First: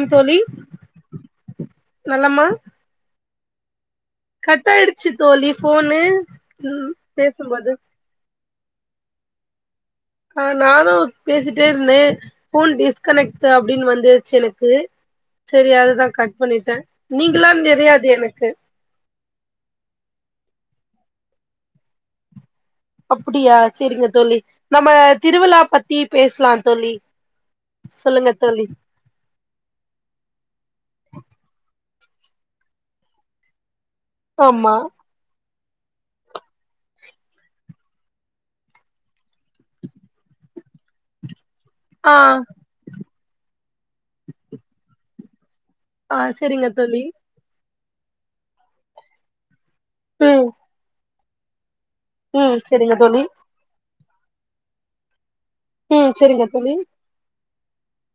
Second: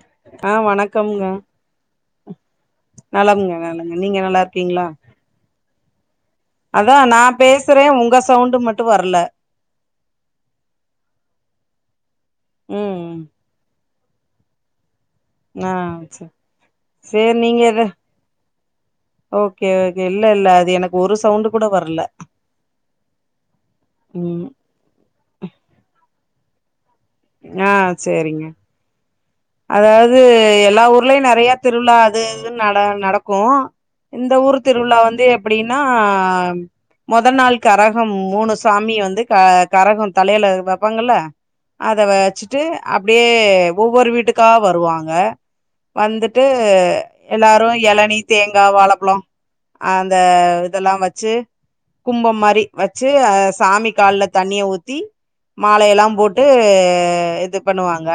ம் தோழி ஆ வணக்கம்ங்க நலமா நலம்ங்க நலங்க நீங்க நல்லா கட் இருக்கீங்ளா ஆயிடுச்சு தோழி ஃபோனு ம் அதா நா பேசும்போது பேசுறே உங்க சவுண்டு மட் ட்டு வரல ஆ நானு பேசிட்டேயிருந்தே ஃபோன் ம் டிஸ்கனெக்ட் அப்டினு வ து ச்சலக்கு ஆ சே சேர் நீங்களா நீங்களே தா தெரியாது எனக்கு ஓகே கே இல்ல இல்ல அது எனக்கு ஒரு சவுண்டு கூட வரல அப்டியா ச்சேரிங்க தோலி ம் நம்ம திருவிலா பத்தி பேசலா தோழி ஆ சொல்லுங்க சேரிங்க தோழி அதாவது எல்லா ஊர்லயு நெறயா திருவிலா அது இதுனு நட நடக்கோ இந்த ஊர் ஆமா திருவிலா வந்து எப் அப்டின்னா மொத நாள் கரகோ மூணு சாமி வந்து க கரகோ தலையில வப்பாங்கல்ல அத ஆ வச்சுட்டு அப் அப்டியே ஒவ்வொரு வீட்டுக் ஆ வந்துட்டு செரிங்க தோழி எல்லாரு எளனி தேங்கா வாழப்பழோ அந்த ம் இதெல்லா வச் ஜே கும்பம் ம் மாரி செரிங்க வச்சு தோழி ஆ சாமி கால்ல தண்ணிய ஊத்தி மாலையெல்லா ம் செரிங்க போட்டு தோழி இது பண்ணுவாங்க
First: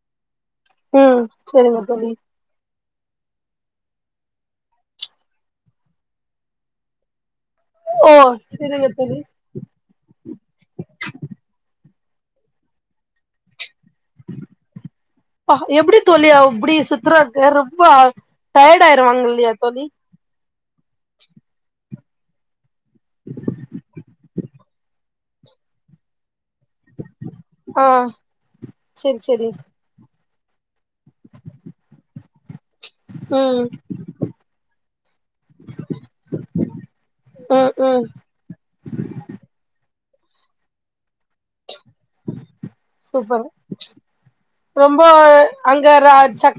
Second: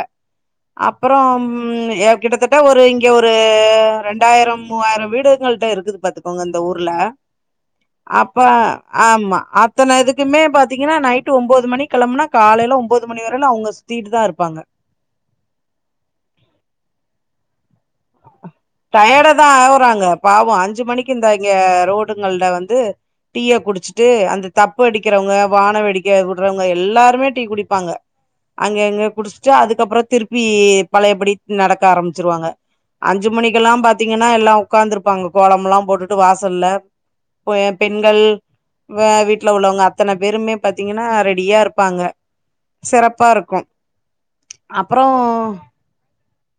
அப்புறோ ம் செரிங்க ம் ஏ தோழி கிட்டத்தட்ட ஒரு இங்க ஒரு ரெண்டாயிரம் மூவாயிரம் வீடுங்கள்ட இருக்குது பாத்துக்கோங்க இந்த ஊர்ல ஓ அப்பா செரிங்க தோழி ஆமா அத்தன இதுக்குமே பாத்தீங்கன்னா நைட் ஒன்போது மணிக் கெளம்னா காலேல ஒன்பது மணி வரேலு அவுங்கஸ் சுத்திட்டு தா இருப்பாங்க பா எப்டி தோழி அப்டி சுத்துறாங்க ரொம்பா டயர்டா தா ஆவுறாங்க பாவோ அஞ்சு மணிக்கு இந்தா இங்க ரோட் டுங்கள்ட வந்து டீய குடிச்சிட்டு அந்தத் தப்பு அடிக்கிறவங்க வானோவேடிக்கவு றவங்க எல்லாருமே டீ ஆ குடிப்பாங்க அங்கங்க செரி செரி குடிச்சுட்டு அதுக்கப்றோ திருப் வீ இப் பழையபடித் நடக்க ஆரம்பிச்சிருவாங்க அஞ்சு மணிக் ம் இங்கெல்ல பாத்தீங்கன்னா எல்லா உக்காந்துருப்பாங்க கோலமெல்லா போட்டுட்டு வாசல்ல போய ம் ம் பெண்கள் வ வீட்ல உள்ளவங்க இத்தன பேருமே பாத்தீங்கன்னா ரெட் டியாருப்பாங்க சூப்பர் சிறப்பாருக்கும் அப்றோ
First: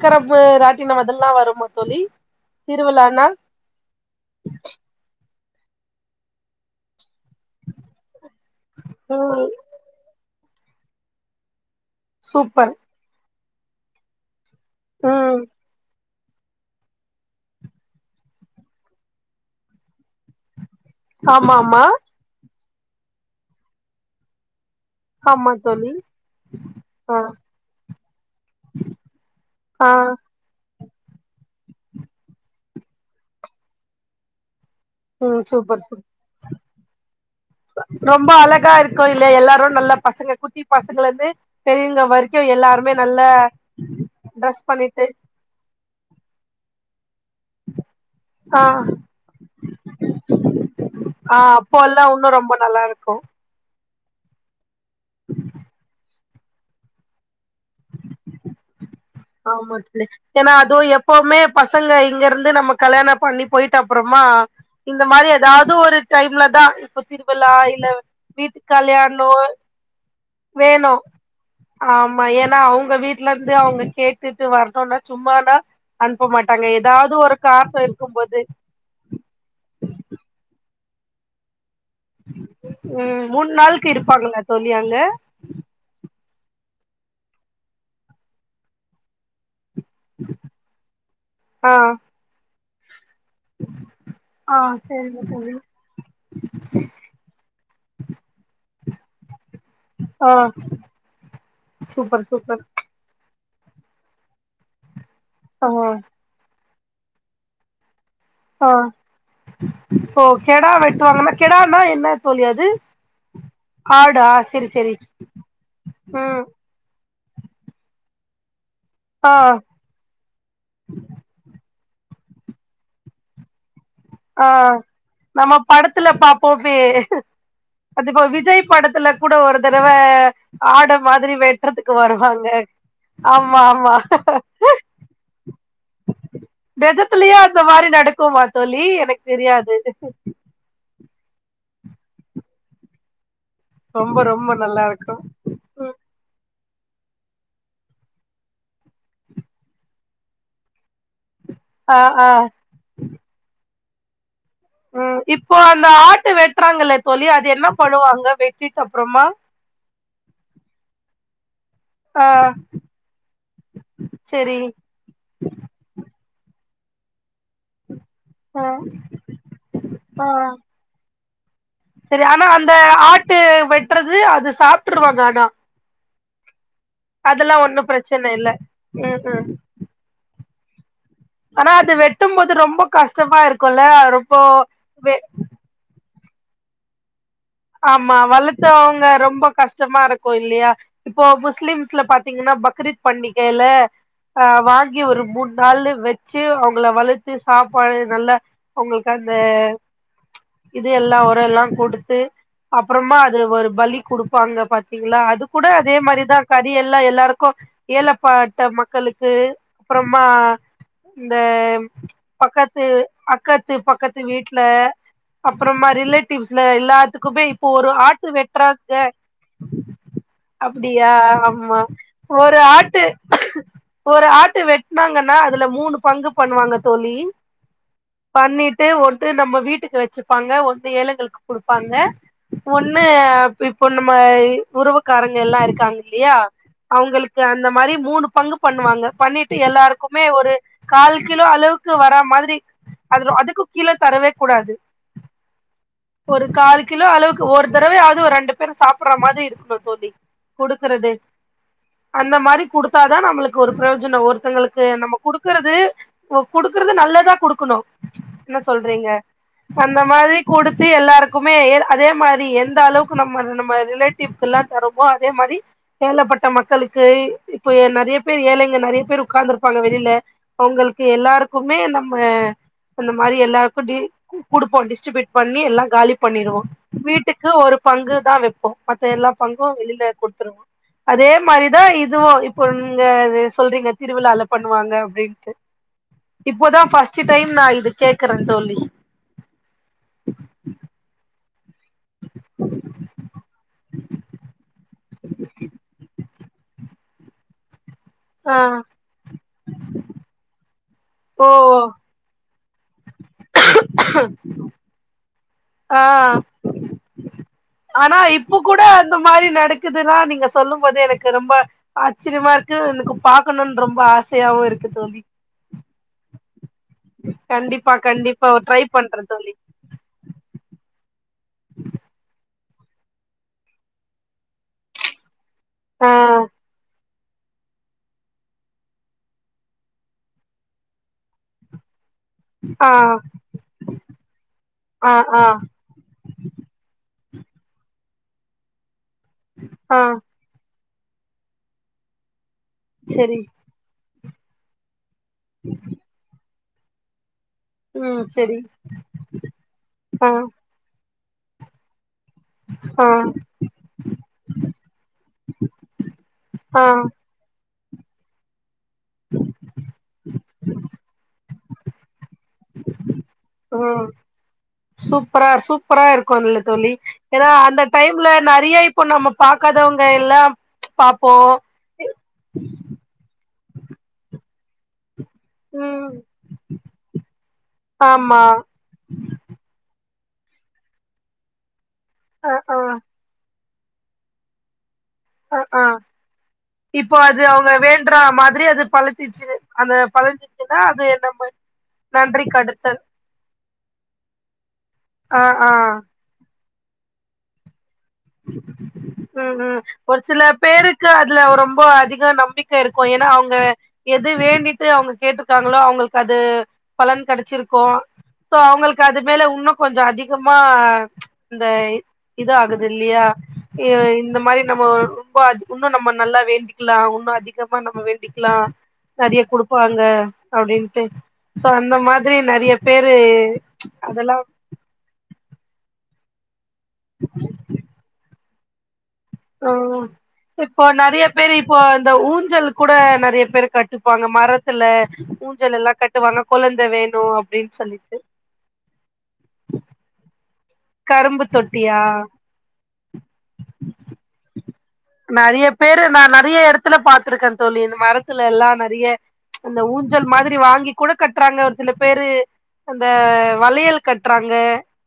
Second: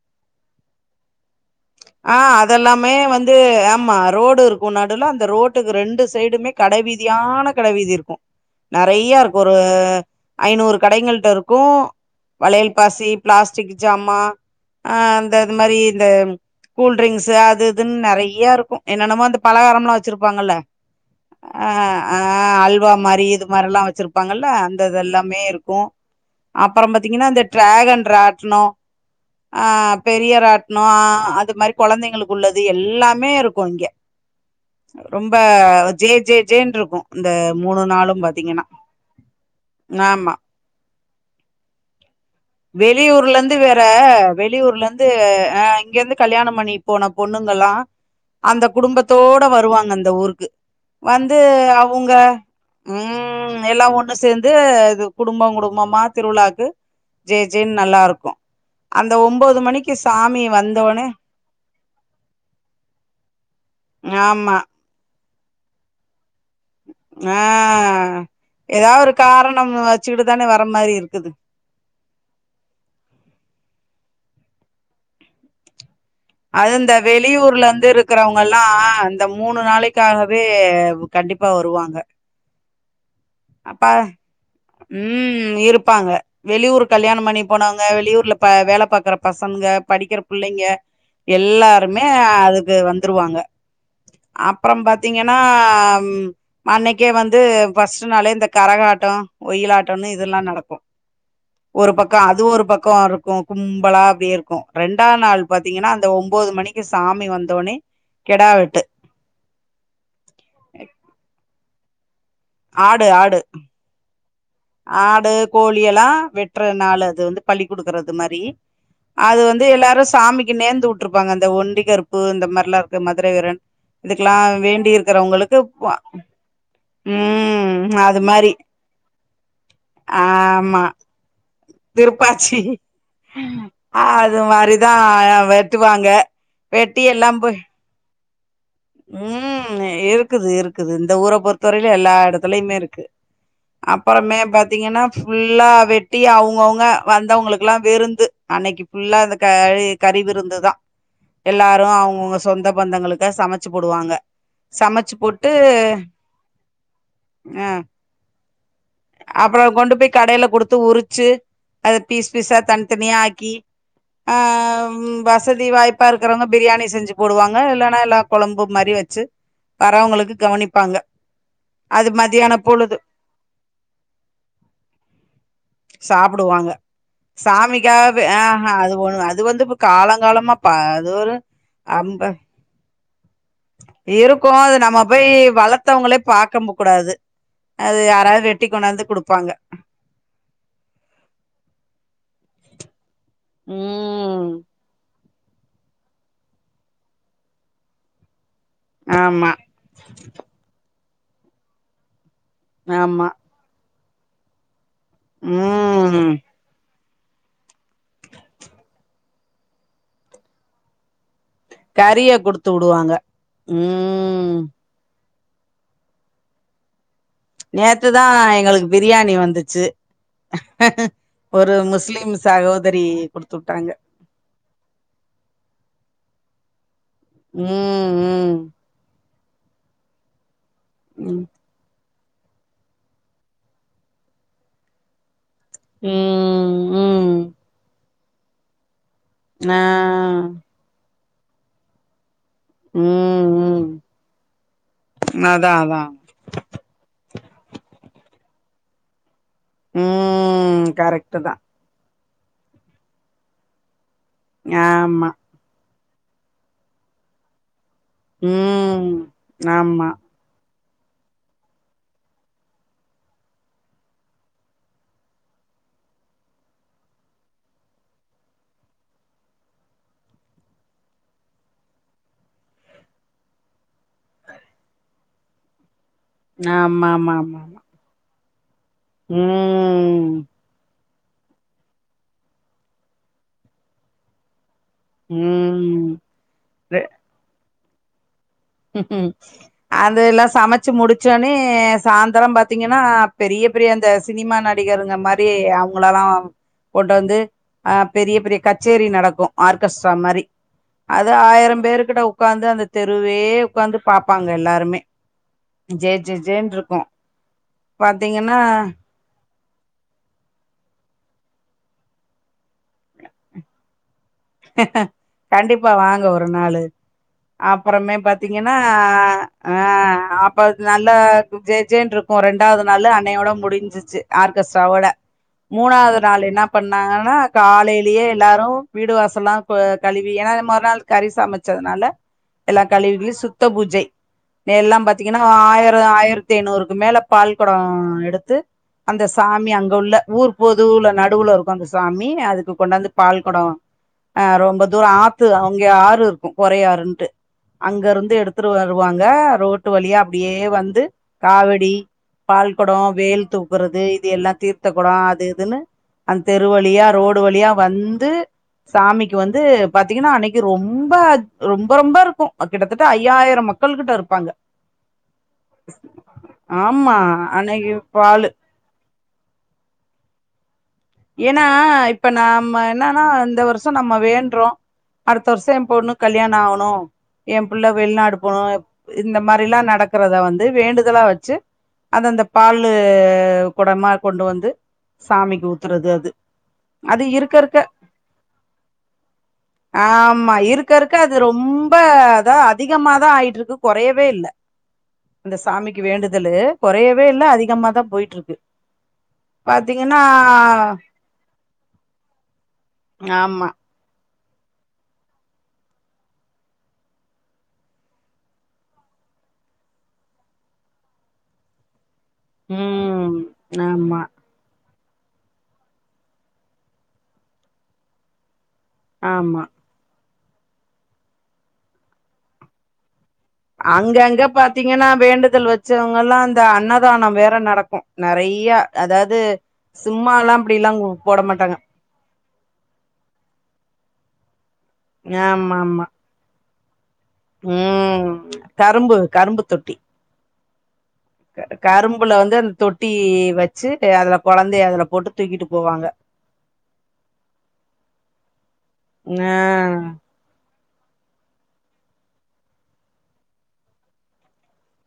கரப்மு ராட்டினம் அதெல்லா வரும்மா ஆ அதெல்லாமே வந்து ஆமா ரோடிருக்கும் நடுவுல அந்த ரோட் டுக்கு ரெண்டு சைடுமே கட வி தியான கட வீதி இருக்கும் நறைய இருக்கும் ம் ஒரு ஐநூறு கடைங்கள்டருக்கும் சூப்பர் வளையல் பாசி ப்ளாஸ்டிக் ஜாமா ஆ அந்த ம் அதுமரி இந்த கூல்ரிங்க்ஸ் அது இதுன்னு நறையருக்கும் என்னென்னமோ அந்த பலகாரம்லா வச் வச்சிருப்பாங்கள ஆமா அ ஆமா ஆ அல்ப் [unintelligible] மாரி இது மாரிலா வச்சிருப்பாங்கல்ல த தெல்லாமே ஆமா இருக்கு தோழி அப்பறோ ஆ பாத்தீங்கன்னா இந்த டிராகன் ராட்டினோ ஆ பெரிய ராட் நா அத் து மாரி கொழந்தைங்களுக்குள்ளது எல்லாமே இருக்கு இங்க ரொம்ப ம் சூப்பர் ஜே சூப்பர் ஜே ஜேனு இருக்கு இந்த மூணு நாளும் ரொம்ப பாத்தீங்கன்னா அழகா இருக்கு இல்ல எல்லாரு நல்ல பசங்க ஆமா குட்டி பசங் ங்களருந்து பெரியவங்க வரை வெளியூர்ல இருந்து வேற ட்ரெஸ் வெளியூர்ல பண்ணிட்டு இருந்து அ இங்கருந்து கல்யாண பண்ணிட் போன பொண்ணுங்கல்லா ஆ அந்த குடும்பத்தோட வருவாங்க அந்த ஊருக்கு ஆ வந்து அப்போல்லா அவங்க உன்னு ரொம்ப நல்லா உ இருக்கு எல்லா ஒண் ஆ சேர்ந்து இது குடும்போ குடும்பமா திருவிழாக்கு ஜெ ஜெனு நல்லா இருக்கு அந்த ஒம்போது ஆமா மணிக்கு தோழி சாமி ஏன்னா அதுவு வந்தோனே எப்பவுமே பசங்க இங்க இருந்து நம்ம கல்யாணோ பண்ணி போயி டப்புறமா ஆமா இந்த மாரி ஏதாவது ஒரு டைம்ல [unintelligible] இப்ப ஆ திருவிழா இல்ல வீட்டு ஏதாவது ஒரு கல்யாணோ காரணம் வச்சுக்கிட்டு தானே வர வேணு மாரி இருக்குது ஆமா ஏன்னா அவங்க வீட்டுலருந்து அவங்க கேட்டுட்டு வரணும்னா சும்மானா அனுப்ப மாட்டாங்க அது இந்த ஏதாவது ஒரு வெளியூர்ல காரணோ இருந்து இருக்கும் போது இருக்கிறவங்களா இந்த மூணு நாளைக்காகவே கண்டிப்பா வருவாங்க அ உ மூணு நாளுக்கு இருப்பாங்கள தோழி அங்க ம் இருப்பாங்க வெளியூர் கல்யாணோ பண்ணி போனவங்க வெளியூர்ல வேல பாக்குற பசங்க படிக்கிற புள்ளைங்க ஆ எல்லாருமே அது து வந் வந்துருவாங்க ஆ அப்புறோ சரிங்க பாத்தீங்கன்னா தோழி உ அன்னைக்கே வந்து ஃபஸ்ட் இல்ல இந்த கரகாட்டோ ஒயிலாட்டம்னு ஆ இதெல்லா நடக்கு ஒரு பக்கோ சூப்பர் அது சூப்பர் ஒரு பக்கோ கு கும்பலா அப்டியே இருக்கு ரெண்ட் முந்தாநாள் ஆ பாத்தீங்கன்னா அந்த ஒம்போது மணிக் இங்க சாமி வந்த ஒனே ஆ ஓ கெடா வெட்டுவாங்கன்னா கெடா னா என்ன தோழி அது ஆடு ஆடு ஆடா சரி சரி ஆடு கோழி எல்லா ம் வெட்டற நாள அது வந்து பலி கொடுக்கறது மாரி ஆ அது வந்து எல்லாரு சாமிக்கு நேந்து உட்டுருப்பாங்க அந்த ஒண்டிகரு உப்பு இந்த மாரிலாம் இருக்க மாதிரி வேற என் ஆ நம்ம படத்துல பாப்போமே ம் அது இப்போ மாரி விஜய் படத்துல கூட கூட ஒரு தடவ ஆமா ஆடு மாதிரி வெட்டுறதுக்கு வருவாங்க திருப்பாச்சி ஆமா ஆமா டுவாங்க வெட்டி எல்லா போய் குமா தோழி எனக்கு தெரியாது ம் இருக்குது இருக்குது இந்த ஊரை பொறுத்தவரையில எல்லா இடத்துலயுமே இருக்கு ரொம்ப அப்பறமே ரொம்ப நல்லா பாத்தீங்கன்னா இருக்கு ஃபுல்லா ம் வெட்டி அவுங்கவுங்க வா வந்தவங்களுக்குல்லா விருந்து அன்னைக்கு ஃபுல்லா அந்த கறி கறி விருந்துதா எல்லாரு ஆ ஆ அவுங்கவுங்க சொந்த பந்தங்களுக்கு சமச் ச்சி போடுவாங்க சமைச்சு ம் போட்டு இப்போ அந்த ஆட்டு வெட்டுறாங்க இல்ல தோழி அது அ என்ன பண்ணுவாங்க வெட்டிட்டு அப்பறமா அப்புறம் கொண்டு போய் கடையில குடுத்து உரிச்சு, அத பீஸ் பீஸா தனித்தனியா ஆக்கி ஆ செரி வசதி வாய்ப்பா இருக்கறவங்க பிரியாணி செஞ்சு போடுவாங்க இல்லனா எல்லா ஆ ஆ கவனிப்பாங்க. அது செரி ஆனா மதியான அந்த பொழுது ஆட்டு வெட்டுறது அது சாப்ட்டுருவாங்க ஆனா சாப்புடுவாங்க அதெல்லா ஒன்னு சாமிக்காவே பிரச்சன இல்ல ஆஹ அது ம் ஒண்ணு ம் அது வந்து இப்ப காலங்காலமா பா ஒரு ஆனா அது அம்ப வெட்டும் போது ரொம்ப கஷ் இருக்கு அது நம்ம போய் வளத்தவங்களே பாக்கம்ப கூடாது அது ஆமா யாராவது வெட்டி வளத்தவங்க கொண்டாந்து ரொம்ப குடுப்பாங்க கஷ்டமா இருக்கும் இல்லயா இப்போ முஸ்லிம்ஸ்ல பாத்தீங்கன்னா பக் கிரித் பண்டிகையில ஆ ம் வாங்கி ஒரு மூண் நாளு வெச்சு அவுங்கள வளத்து சாப்பாடு நல்ல உங்களுக்கு அந்த ஆமா எல்லா ஒரோ எல்லாம் கொடுத்து அப்புறமா ஆமா அது ஒரு பலி கொடுப்பாங்க பாத் கீங்களா அது கூட அதே ம் மாரிதா கறி எல் ஃபுல்லா எல்லாருக்கு ஏலப்பட்ட மக்களுக்கு அப்புறமா இந்த கறிய குடுத்து பக்கத்து வுடுவாங்க அக்கத்து பக்கத்து ம் வீட்ல அப்புறமா ரிலேட்டிவ்ஸ்ல எல்லாத் துக்குமே இப்ப ஒரு நேத்துதா ஆட்டு எங்களுக்கு வெட்டுறாங்க பிரியாணி வந்துச்சு அப்புடியா ஒரு ஆம்மா முஸ்லிம் ஒரு ஆட்டு சகோதரி குடுத்து வுட்டாங்க ஒரு ஆட்டு வெட்டுனாங்கன்னா அதுல மூணு பங்கு பண்ணுவாங்க தோழி ம் பண்ணிட்டு ஒர் டு நம்ம வீட்டுக்கு வெச்சுப்பாங்க ஒன் னு ஏழைகளுக்கு ம் குடுப்பாங்க ஒண்ணு இப்போ நம்ம உருவுக்காரங் எல்லா இருக்காங்க இல்லையா ம் ம் அவங்களுக்கு ம் அந்த மாரி மூணுப் பங்கு பண்ணுவாங்க பண்ணிட்டு ஆ எல்லாருக்குமே ஒரு கால் கிலோ அளவுக்கு வர மாதிரி அதுரு ம் அதுக்கு ம் கீழ தரவே கூடாது அதா அதா ஒரு கால் கிலோ அளவுக்கு ஒரு தடவையாவது ஒரு ரெண்டு பேர் சாப்புடுற மாதிரி இருக்கு ஆமா தோழி ம் குடுக்கறது கரெக்ட்டு தா அந்த மாரி குடுத்தாதா நம்மளுக்கு ஒரு பிரியோ ஞ்சுனோ ஒருத்தங்களுக்கு நம்ம ஆமா குடுக்கறது ஓ குடுக்குறது நல்லதா குடுக்கணு என்ன சொல்றீங்க ம் அந்த ஆமா மாதிரி குடுத்து எல்லாருக்குமே அதே மாரி எந்த அளவுக்கு நம்ம நம்ம ரிலேட்டிவ்க எல்லாம் தருமோ அதே மாரி ஏலப்பட்ட மக்களுக்கு இப்போ நெறய பேர் ஏழைங்க நெறய பேர் உட்காந்துருப்பாங்க வெளியில அவுங்களுக்கு எல்லாருக்குமே நம்ம இந்த மாதிரி எல்லாருக்கு கொடுப்போ டிஸ்ட்ரிபியூட் பண்ணி எல்லா காலி பண்ணிருவோ ஆமா ஆமா வீட்டுக்கு ஆமா ஒரு ஆமா பங்கு தான் வெப்ப மத்த எல்லா பங்கு வெளியில ம் குடுத்துருவோம் அதே மாரிதா இதுவு இப்போ நீங்க சொல்றீங்க திருவுழால பண்ண வாங்க அப்டின்ட்டு ம் இப்போதா பஸ்டு டைம் நா இதுக்கு சேக் உஹம் உம் அத எல்லா சமச்சு முடிச்சு சாயந்தரம் பாத்தீங்கனா பெரிய பெரிய அந்த சினிமா நடிகருங்க மாரி அவுங்களல்லா கொண்டு வந்து அ பெரிய ஆ பெரிய கச்சேரி நடக்கு ஆர்கெஸ்ட்ரா மாரி அது ஓ ஆயிர பேரு கிட்ட ஒக்காந்து அந்த தெரு தெருவே உக்காந்து பாப்பாங்க எல்லாருமே ஆ ஜே ஜே ஜேனு இருக்கு பாத்தீங்கனா இருக்குதுனா நீங்க சொல்லும் போது எனக்கு ரொம்ப ஆச்சரியமா இருக்கு எனக்கு பாக்கணும்னு ரொம்ப ஆச கண்டிப்பா வாங்க ஒரு நாலு கண்டிப்பா அப்பறமே கண்டிப்பா பாத்தீங்கனா ட்ரை பண்றே தோழி அ ஆ அப்ப நல்ல ஜே ஜே ன்னு இருக்கு ரெண்டு அதனால நால அன்னையோட முடிஞ்சிச்சு ஆர்கஸ்ட்ராவோட ஆ மூனாவது நாள் என்னா பண்ணாங்கன்ன ஆனா காலையிலயே எல்லாரு வீடு வாசல்லா கழுவி ஏன்னா மறுநாள் கறி சமச்சதுனால எல்லா ஆ கழுவு கிழுவி சுத்த பூஜை எல்லா ஆ பாத்தீங்கனா ஆ ஆயிர ஆயிரத்து ஐநூறுக்கு மேல பால் கொட அடுத்து அந்த சாமி அங்க ஆ உள்ள ஊர் போது அதுல நடுவுல்ல இருக்கு அந்த சாமி அதுக்கு கொண்டாந்து செரி பால் கொடொ ஆ ரொம்ப தூரம் ஆ த்து அவங்க ஆறு இருக்கு பொறையாறுண்டு அங்க ம் இருந்து செரி எடுத்துட்டு வருவாங்க ரோட்டு வழியா ஆ அப்டியே வந்து காவடி பால்கொடோ ஆ வேல் தூக்குறது இது எல்லா தீர்த்த கொடோ அது இதுன்னு அந்த ஆ தெருவலியா ரோடு வழியா வந்து சாமிக்கு வந்து பத் பாத்தீங்கன்னா அன்னைக்கு ரொம்ப ரொம்ப ரொம்ப இருக்கு கிட்டத்தட்ட ஐ உ சூப்பரா சூப்பரா இருக்கும்ல தோலி ஆமா ஏன்னா அந்த அன்னைக்கு டைம்ல பாலு நெறையா இப்போ நம்ம பாக்காதவங்க எல்லா பாப்போ ஏன்னா இப்ப நாம என்னன்னா இந்த ஒரு சோ நம்ம வேண்றோ அடுத்த வருஷோ எ ம் பொண்ணுக் கல்யாணோ ஆகணும் எ புள்ள வெளிநாடு ஆமா போணு இந்த மாரிலா நடக் இருக்கிறத வந்து வேண்டுதலா வச்சு அதந்த அ ஆ பாலு கொடமா கொண்டு வந்து அ சாமிக்கு ஊத் ஆ த்றது அது இப்போ அது இருக்க அவங்க இருக்க வேண்ற மாதிரி அது பழுத்திச்சு அந்த ஆமா பழஞ்சிச்சுன்னா இருக்க இருக்க அது நம்ம ரொம்ப நன்றி தா கடத்தல் அதிகமாதா ஆயிட்ருக்கு குறையவே இல்ல ஆ அந்த ஆ சாமிக்கு வேண்டுதலு கொறையவே இல்ல அதிகமாதா போய்ட்ருக்கு பாத்தீங்கன்னா க்கு அதுல ரொம்ப அதிக நம்பிக்க இருக்கு ஏன்னா அவங்க ஆமா எ இது வேண்டிட்டு அவங்க கேட்டுருக்காங்களோ அவங்களுக்கு அது பலன் கெடச்சிருக்கு சோ அவங்களுக்கு அது மேல இன்னு கொஞ்சோ அதிகமா இந்த இதா இல்லையா ம் ஆமா இந்த மாரி நம்மோ ரொம்ப இன்னு நம்ம நல்லா வேண்டிக்கலா இன்னு அதிகமா நம்ம வேண்டிக்கலா நெறையா ஆமா குடுப்பாங்க அப்டின்ட்டு சோ அந்த மாதிரி நெறையா பேரு அதெல்லா அங்கங்க பாத்தீங்கன்னா வேண்டுதல் வச்சோ வல்லா [unintelligible] அன்னதானோ வேற நடக்கு நெறை இயா ஓ இப்போ நெறைய போட பேரு மாட்டாங்க இப்போ இந்த ஊஞ்சல் கூட நெறைய பேரு கட்டுப்பாங்க மரத் த்துல ஊஞ்சல் ஆமா எல்லா ஆமா கட்டுவாங்க கொழந் த வேண் ம் கரும்பு கரும்பு தொட்டி கரும்பு தொட்டியா கரும்புல வந்து அந்த தொட்டி வச்சு அதுல கொழந்தைய அதுல போட்டு நெறைய தூக்கிட்டு பேரு போவாங்க நா நெறைய எடத்துல பாத்துருக்கந் தோழி இந்த மரத்துல எல்லா நறைய ஆ இந்த ஊஞ்சல் மாதிரி வாங்கி குழு கட்றாங்க ஒரு சில பேரு அந்த வளையல் கட்றாங்க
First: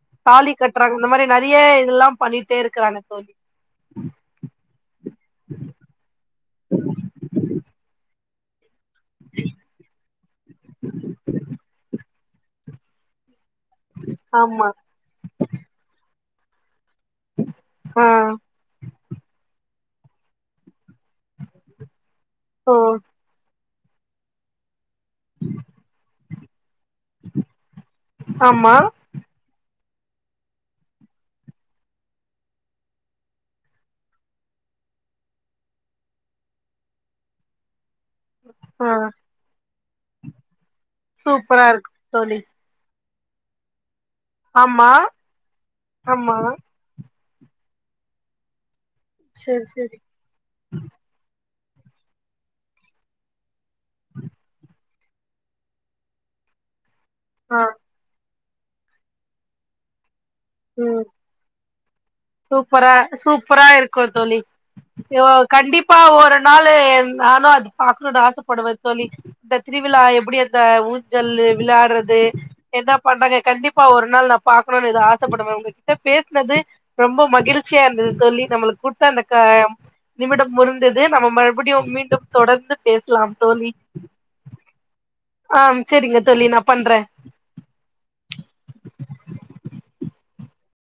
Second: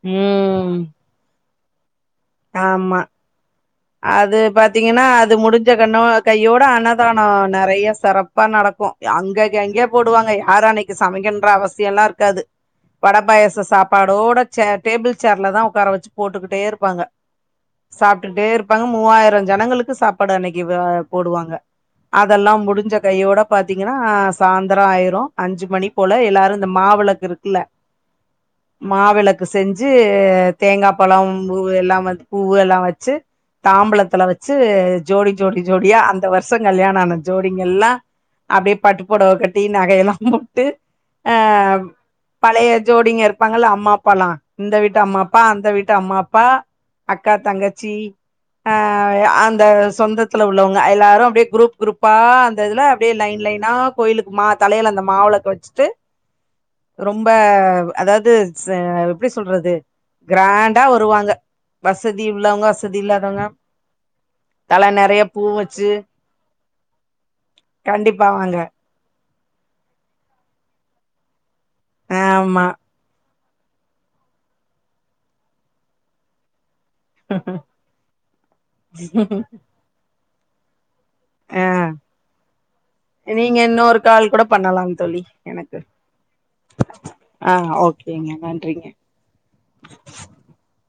ம் கட்றாங் இந்த மாரி நர் நெறைய இதெல்லாம் ஆமா அது பாத்தீங்கன்னா அத் இது முடுஞ்ச கன்னோ அத் கையோட அன்னதானோ நெறைய செறப் அப்ப நடக்கு அங்க அங்கயே போடுவாங்க யாரு அன்னிக்கு சமைக்கின்ற அவசிய எல்லா இருக்காது வட பாயஸ் ச்ச சாப்பாடோட ஆமா சேர் டேபிள் சேர்லதா ஒக்கார வெச்சு போட்டுக்கிட்டே இருப்பாங்க ஆ சாப்ட்டுட்டே இருப்பாங்க மூவாயிரோ ஜனங்களுக் து சாப்பாடு அன்னிக்கு அ போடுவாங்க அதெல்லா ஓ முடுஞ்ச கையோட பாத்தீங்கன்னா சாந்துரோ ஆயிரு அஞ்சு மணி போல எல்லாருந் இந்த மாவிளக்கு இருக்குல்ல ஆமா மாவிளக்கு செஞ்சு ஞ்சு தேங்கா பழம் பூவு எல்லாம் வெச் பூ எல்லாம் வெச்சு தாம்பளத்துல வெச்சு ஜோடி ஜோடி ஜோடியா அந்த வருஷோங் கல்யாண ஆன ஜோடிங்க எல்லா அப்டியே ஆ பட்டுப்பொடவ கட்டி நகையெல்லாம் போட்டு அ சூப்பரா இருக்கு தோழி பழைய ஜோடிங்க இருப்பாங்கள்ல அம்மா அப் ப்பலா இந்த ஆமா வீட்டு அம்மா அப்பா அந்த வீட்டு அம்மா ஆமா அப்பா அக்கா தங்கச்சி ஆ அந்த சேரி சேரி சொந்தத்துல உள்ளவங்க எல்லாரு அப்பிடியே குரூப் குரூப்பா அந்ததுல்ல அப்பிடியே லைன் லைன் ன்னா கோயிலுக்குமா தலையில அந்த மாவுளக்கு வச்சிட்டு ரொம்ப ஆ அதாவது சே எப்பிடி சொல்றது கிராண்டா ம் வருவாங்க வசதி உள்ளவங்க சூப்பரா வசதி இல்லாதவங்க சூப்பரா இருக்கு தோழி தல நெறைய பூ வச்சு கண்டிப்பா ஒரு நாளு நானு அது பாக்கணுட கண்டிப்பா வாங்க ஆசைப்படுவே தோழி ந்த திரிவிழா எப்பிடி அந்த ஊஞ்சலு விளாறது ஆமா என்ன பண்டங்க கண்டிப்பா ஒரு நாள் நா பாக்கணு இத ஆசப்படுவே உங்ககிட்ட பேசுனது ரொம்ப மகிழ்ச்சியா இருந்தது தோழி நம்மளுக்கு குடுத்த அந்த க நிமிடம் முரு ந்தது நம்ம ஆ மறுபடியு மீண்டும் தொடர்ந்து பேசலாம் நீங்க தோழி இன்னொரு கால் கூட பண்ணலாம் தோழி ஆ எனக்கு செரிங்க தோழி நா பண்றே ஆ ஓகேங்க நன்றிங்க [inaudible]